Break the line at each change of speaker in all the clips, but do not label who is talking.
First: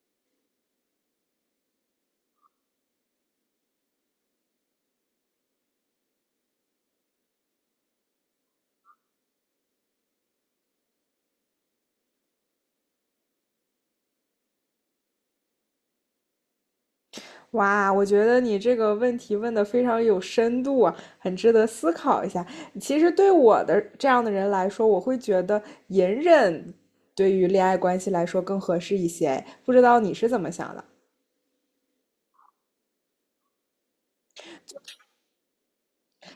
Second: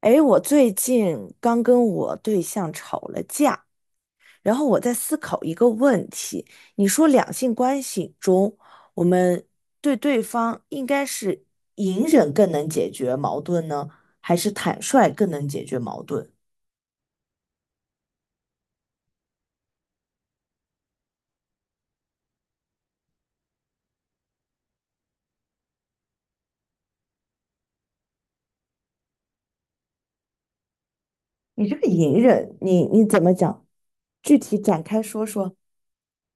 哎，我最近刚跟我对象吵了架，然后我在思考一个问题：你说两性关系中，我们对对方应该是隐忍更能解决矛盾呢，还是坦率更能解决矛盾？
哇，我觉得你这个问题问的非常有深度啊，很值得思考一下。其实对我的这样的人来说，我会觉得隐忍对于恋爱关系来说更合适一些。不知道你是怎么想的？
你这个隐忍，你怎么讲？具体展开说说。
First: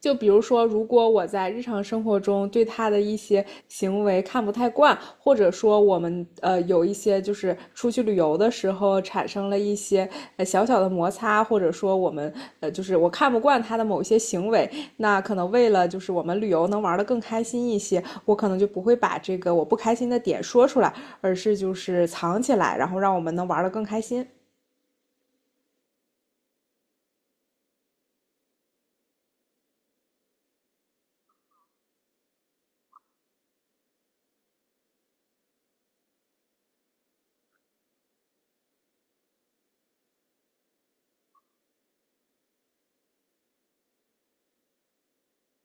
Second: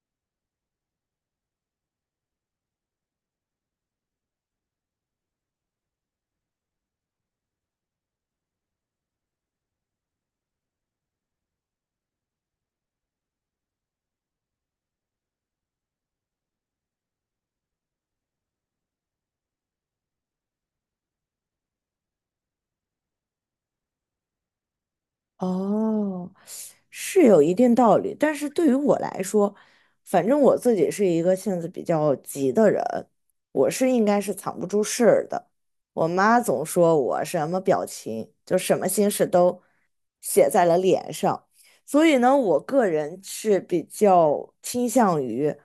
就比如说，如果我在日常生活中对他的一些行为看不太惯，或者说我们有一些就是出去旅游的时候产生了一些小小的摩擦，或者说我们就是我看不惯他的某些行为，那可能为了就是我们旅游能玩得更开心一些，我可能就不会把这个我不开心的点说出来，而是就是藏起来，然后让我们能玩得更开心。
哦，是有一定道理，但是对于我来说，反正我自己是一个性子比较急的人，我是应该是藏不住事儿的。我妈总说我什么表情，就什么心事都写在了脸上，所以呢，我个人是比较倾向于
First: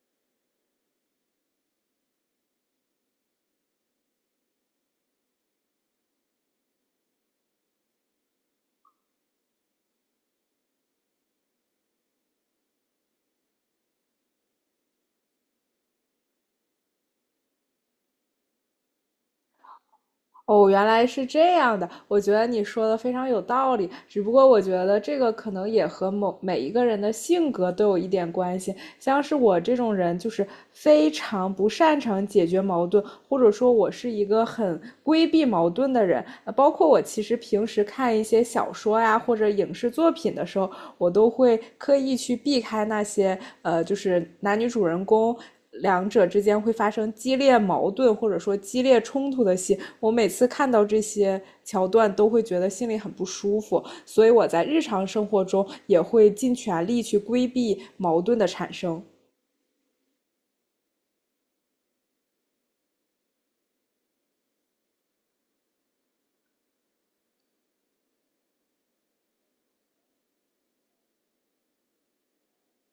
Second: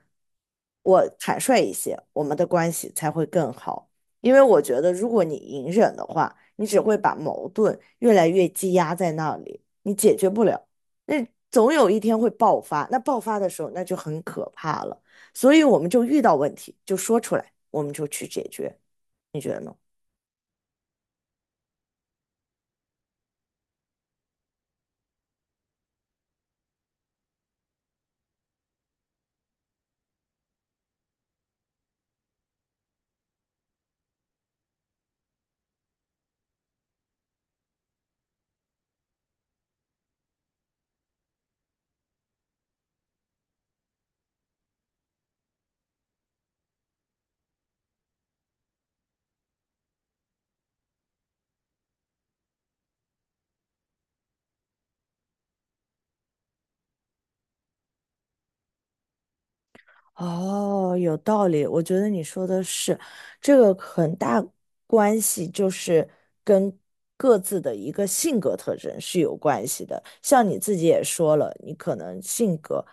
我坦率一些，我们的关系才会更好。因为我觉得，如果你隐忍的话，你只会把矛盾越来越积压在那里，你解决不了，那总有一天会爆发。那爆发的时候，那就很可怕了。所以我们就遇到问题就说出来，我们就去解决，你觉得呢？
哦，原来是这样的，我觉得你说的非常有道理。只不过我觉得这个可能也和某每一个人的性格都有一点关系。像是我这种人，就是非常不擅长解决矛盾，或者说我是一个很规避矛盾的人。包括我其实平时看一些小说呀或者影视作品的时候，我都会刻意去避开那些就是男女主人公两者之间会发生激烈矛盾或者说激烈冲突的戏，我每次看到这些桥段都会觉得心里很不舒服，所以我在日常生活中也会尽全力去规避矛盾的产生。
哦，有道理，我觉得你说的是，这个很大关系就是跟各自的一个性格特征是有关系的。像你自己也说了，你可能性格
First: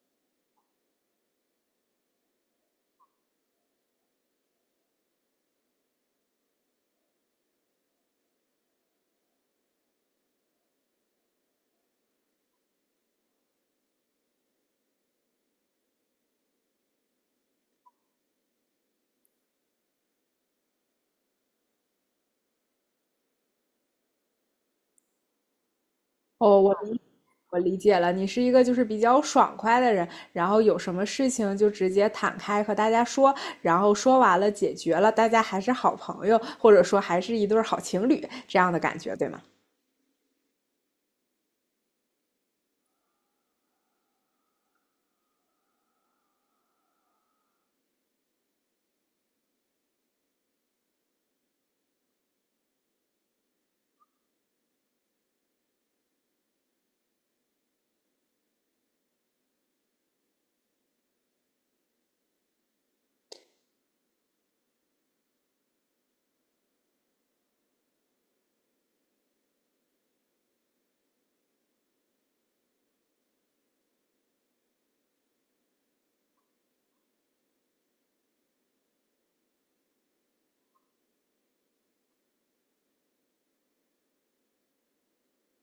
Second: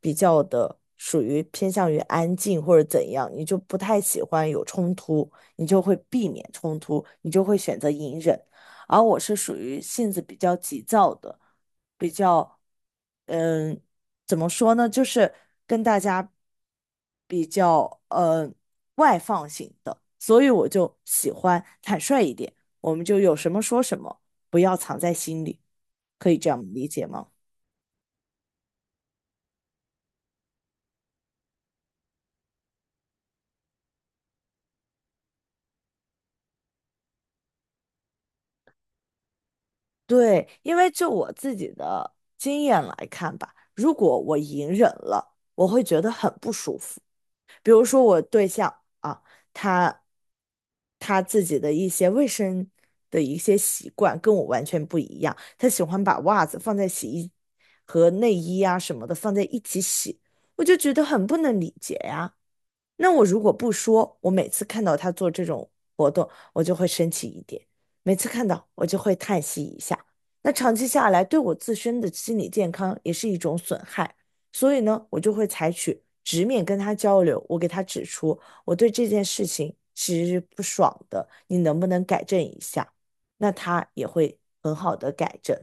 比较的属于偏向于安静或者怎样，你就不太喜欢有冲突，你就会避免冲突，你就会选择隐忍。而我是属于性子比较急躁的，比较。嗯。怎么说呢？就是跟大家比较外放型的，所以我就喜欢坦率一点，我们就有什么说什么，不要藏在心里，可以这
哦，
样
我
理
理
解吗？
我理解了，你是一个就是比较爽快的人，然后有什么事情就直接坦开和大家说，然后说完了解决了，大家还是好朋友，或者说还是一对好情侣这样的感觉，对吗？
对，因为就我自己的经验来看吧，如果我隐忍了，我会觉得很不舒服。比如说我对象啊，他他自己的一些卫生的一些习惯跟我完全不一样，他喜欢把袜子放在洗衣和内衣啊什么的放在一起洗，我就觉得很不能理解呀。那我如果不说，我每次看到他做这种活动，我就会生气一点；每次看到，我就会叹息一下。那长期下来，对我自身的心理健康也是一种损害。所以呢，我就会采取直面跟他交流，我给他指出我对这件事情其是不爽的，你能不能改正一下？那他也会很好的改正。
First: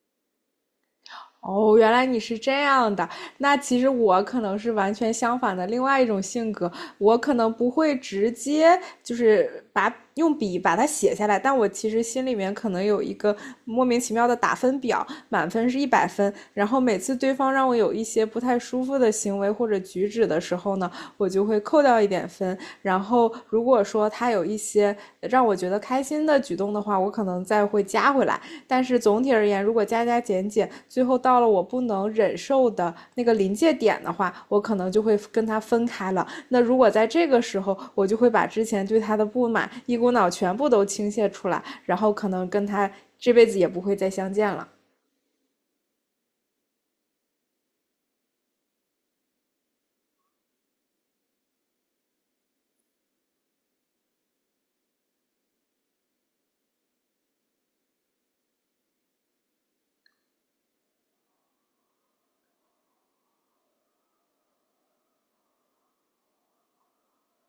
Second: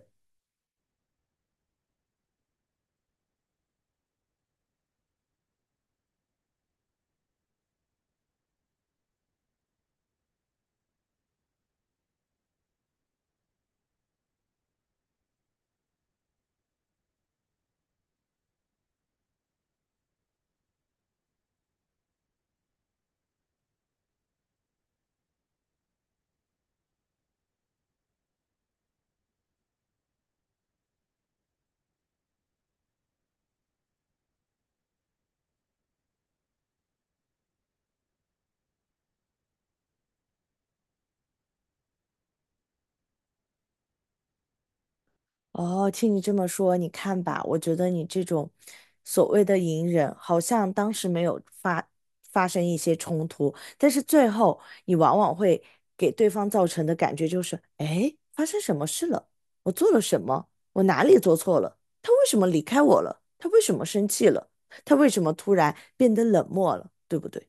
哦，原来你是这样的。那其实我可能是完全相反的另外一种性格，我可能不会直接就是把用笔把它写下来，但我其实心里面可能有一个莫名其妙的打分表，满分是100分。然后每次对方让我有一些不太舒服的行为或者举止的时候呢，我就会扣掉一点分。然后如果说他有一些让我觉得开心的举动的话，我可能再会加回来。但是总体而言，如果加加减减，最后到了我不能忍受的那个临界点的话，我可能就会跟他分开了。那如果在这个时候，我就会把之前对他的不满一股脑全部都倾泻出来，然后可能跟他这辈子也不会再相见了。
哦，听你这么说，你看吧，我觉得你这种所谓的隐忍，好像当时没有发生一些冲突，但是最后你往往会给对方造成的感觉就是，哎，发生什么事了？我做了什么？我哪里做错了？他为什么离开我了？他为什么生气了？他为什么突然变得冷漠了？对不对？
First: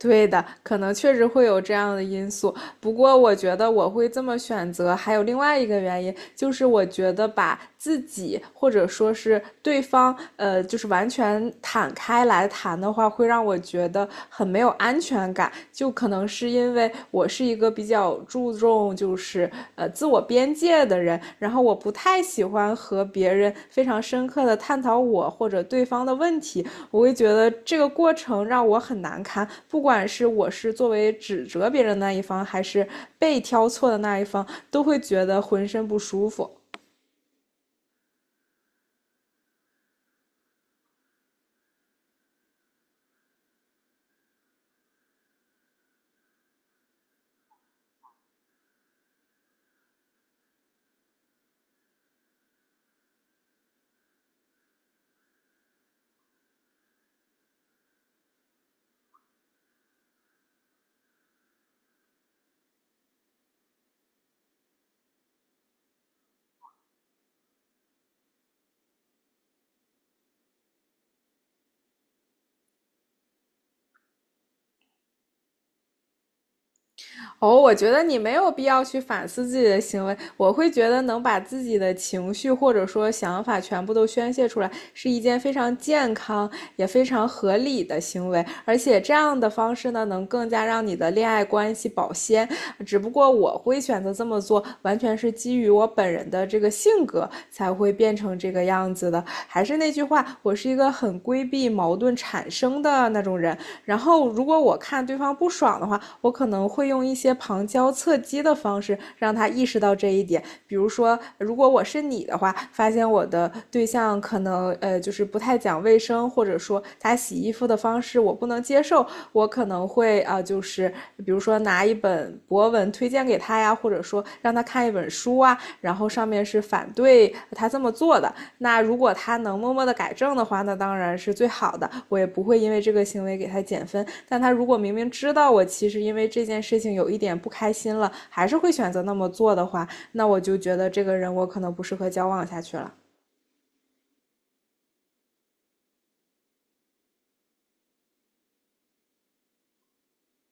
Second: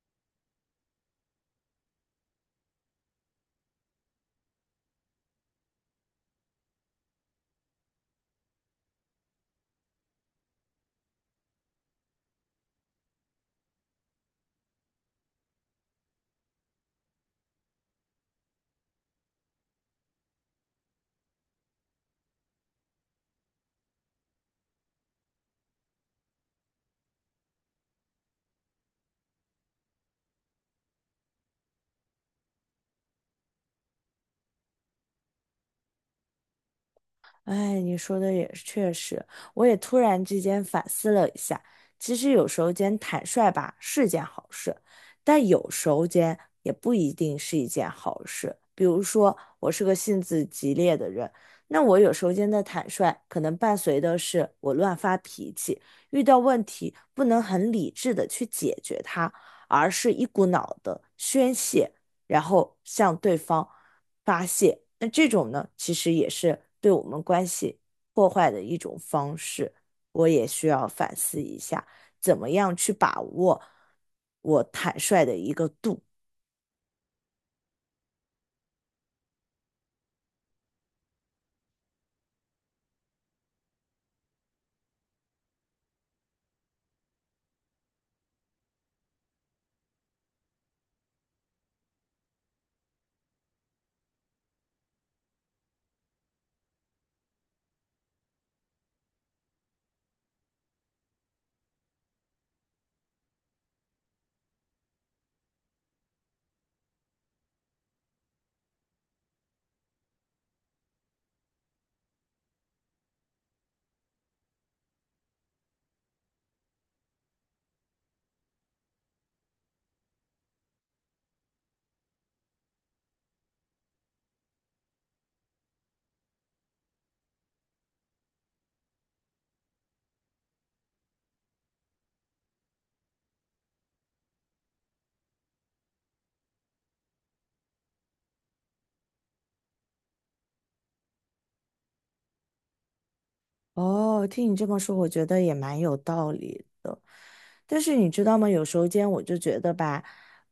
对的，可能确实会有这样的因素。不过，我觉得我会这么选择，还有另外一个原因，就是我觉得把自己或者说是对方，就是完全坦开来谈的话，会让我觉得很没有安全感。就可能是因为我是一个比较注重就是自我边界的人，然后我不太喜欢和别人非常深刻的探讨我或者对方的问题，我会觉得这个过程让我很难堪，不管是我是作为指责别人的那一方，还是被挑错的那一方，都会觉得浑身不舒服。
哎，你说的也是确实，我也突然之间反思了一下，其实有时候间坦率吧是件好事，但有时候间也不一定是一件好事。比如说，我是个性子急烈的人，那我有时候间的坦率，可能伴随的是我乱发脾气，遇到问题不能很理智的去解决它，而是一股脑的宣泄。然后向对方发泄。那这种呢，其实也是对我们关系破坏的一种方式。我也需要反思一下，怎么样去把握我坦率的一个度。
哦，我觉得你没有必要去反思自己的行为。我会觉得能把自己的情绪或者说想法全部都宣泄出来，是一件非常健康也非常合理的行为。而且这样的方式呢，能更加让你的恋爱关系保鲜。只不过我会选择这么做，完全是基于我本人的这个性格才会变成这个样子的。的还是那句话，我是一个很规避矛盾产生的那种人。然后，如果我看对方不爽的话，我可能会用一些旁敲侧击的方式让他意识到这一点。比如说，如果我是你的话，发现我的对象可能就是不太讲卫生，或者说他洗衣服的方式我不能接受，我可能会啊、就是比如说拿一本博文推荐给他呀，或者说让他看一本书啊，然后上面是反对他这么做的。那如果他能默默的改正的话，那当然是最好的，我也不会因为这个行为给他减分。但他如果明明知道我其实因为这件事情有一点不开心了，还是会选择那么做的话，那我就觉得这个人我可能不适合交往下去了。
哦，听你这么说，我觉得也蛮有道理的。但是你知道吗？有时候间我就觉得吧，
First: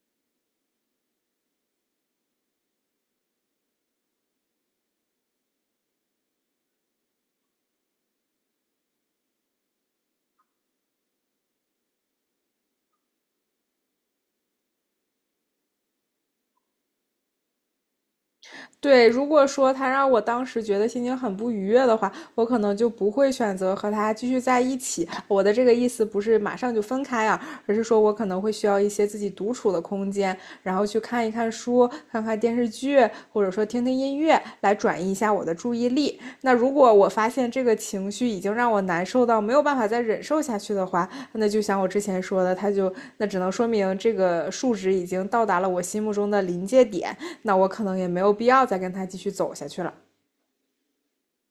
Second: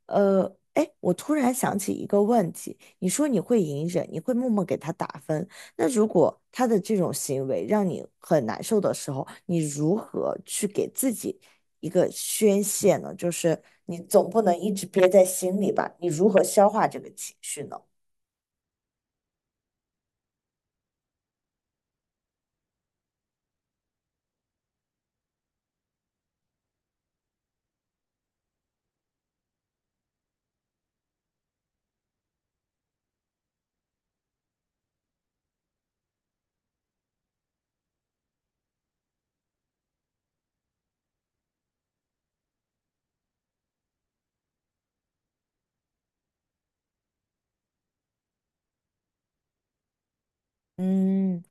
呃，哎，我突然想起一个问题，你说你会隐忍，你会默默给他打分，那如果他的这种行为让你很难受的时候，你如何去给自己一个宣泄呢？就是你总不能一直憋在心里吧？你如何消化这个情绪呢？
对，如果说他让我当时觉得心情很不愉悦的话，我可能就不会选择和他继续在一起。我的这个意思不是马上就分开啊，而是说我可能会需要一些自己独处的空间，然后去看一看书、看看电视剧，或者说听听音乐，乐来转移一下我的注意力。那如果我发现这个情绪已经让我难受到没有办法再忍受下去的话，那就像我之前说的，它就那只能说明这个数值已经到达了我心目中的临界点，那我可能也没有必要再跟它继续走下去了。
嗯。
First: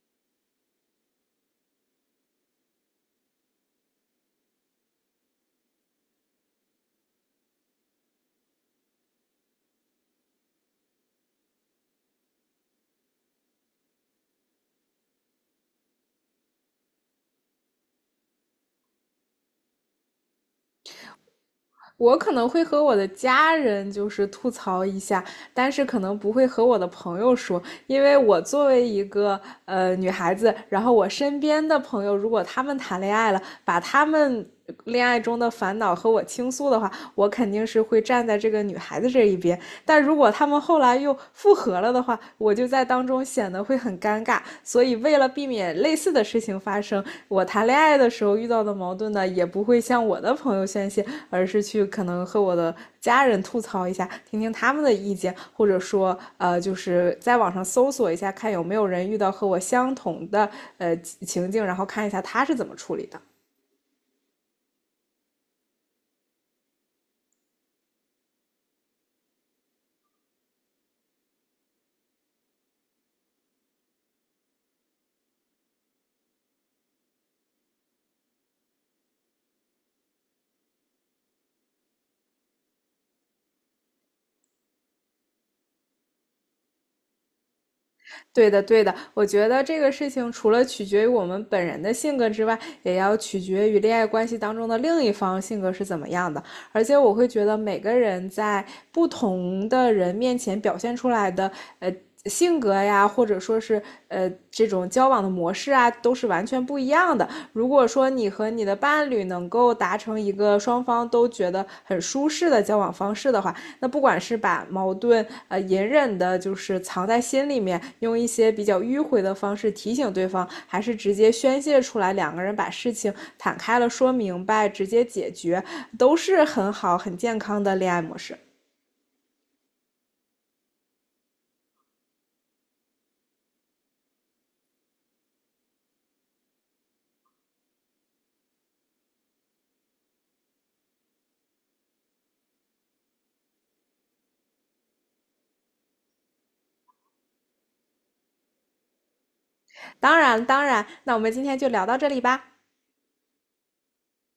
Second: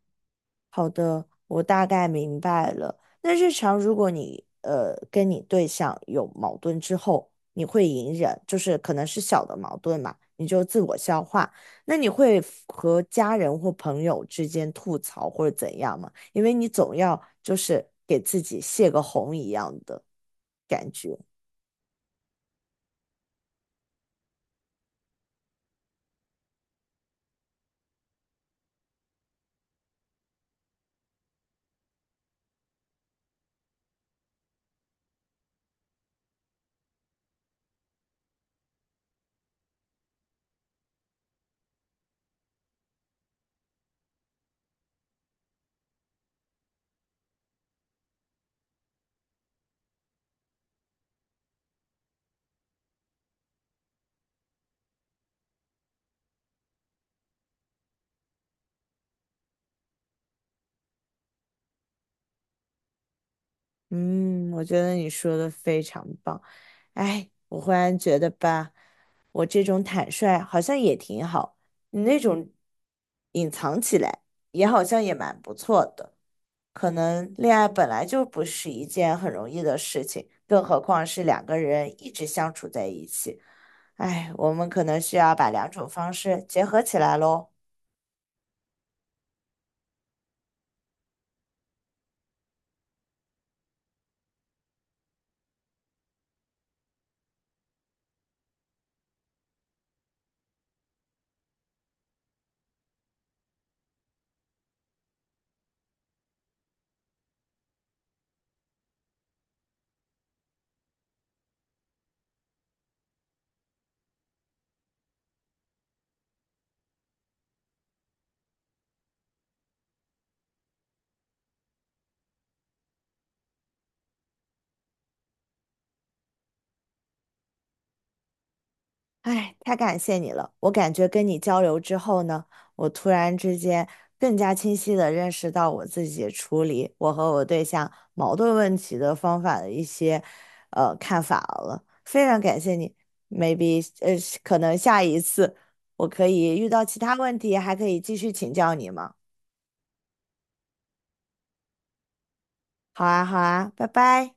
好的，我大概明白了。那日常如果你跟你对象有矛盾之后，你会隐忍，就是可能是小的矛盾嘛，你就自我消化。那你会 和家人或朋友之间吐槽或者怎样吗？因为你总要就是给自己泄个洪一样的感觉。
我可能会和我的家人就是吐槽一下，但是可能不会和我的朋友说，因为我作为一个女孩子，然后我身边的朋友如果他们谈恋爱了，把他们恋爱中的烦恼和我倾诉的话，我肯定是会站在这个女孩子这一边。但如果他们后来又复合了的话，我就在当中显得会很尴尬。所以为了避免类似的事情发生。我谈恋爱的时候遇到的矛盾呢，也不会向我的朋友宣泄，而是去可能和我的家人吐槽一下，听听他们的意见，或者说就是在网上搜索一下，看有没有人遇到和我相同的情境，然后看一下他是怎么处理的。
嗯，我觉得你说的非常棒。哎，我忽然觉得吧，我这种坦率好像也挺好，你那种隐藏起来也好像也蛮不错的。可能恋爱本来就不是一件很容易的事情，更何况是两个人一直相处在一起。哎，我们可能需要把两种方式结合起来喽。
对的，对的，我觉得这个事情除了取决于我们本人的性格之外，也要取决于恋爱关系当中的另一方性格是怎么样的。而且我会觉得每个人在不同的人面前表现出来的，呃，性格呀，或者说是这种交往的模式啊，都是完全不一样的。如果说你和你的伴侣能够达成一个双方都觉得很舒适的交往方式的话，那不管是把矛盾隐忍的，就是藏在心里面，用一些比较迂回的方式提醒对方，还是直接宣泄出来，两个人把事情坦开了说明白，直接解决，都是很好很健康的恋爱模式。
哎，太感谢你了！我感觉跟你交流之后呢，我突然之间更加清晰地认识到我自己处理我和我对象矛盾问题的方法的一些看法了。非常感谢你，maybe 可能下一次我可以遇到其他问题，还可以继续请教你吗？
当然，当然，那我们今天就聊到这里吧。
好啊，好啊，拜拜。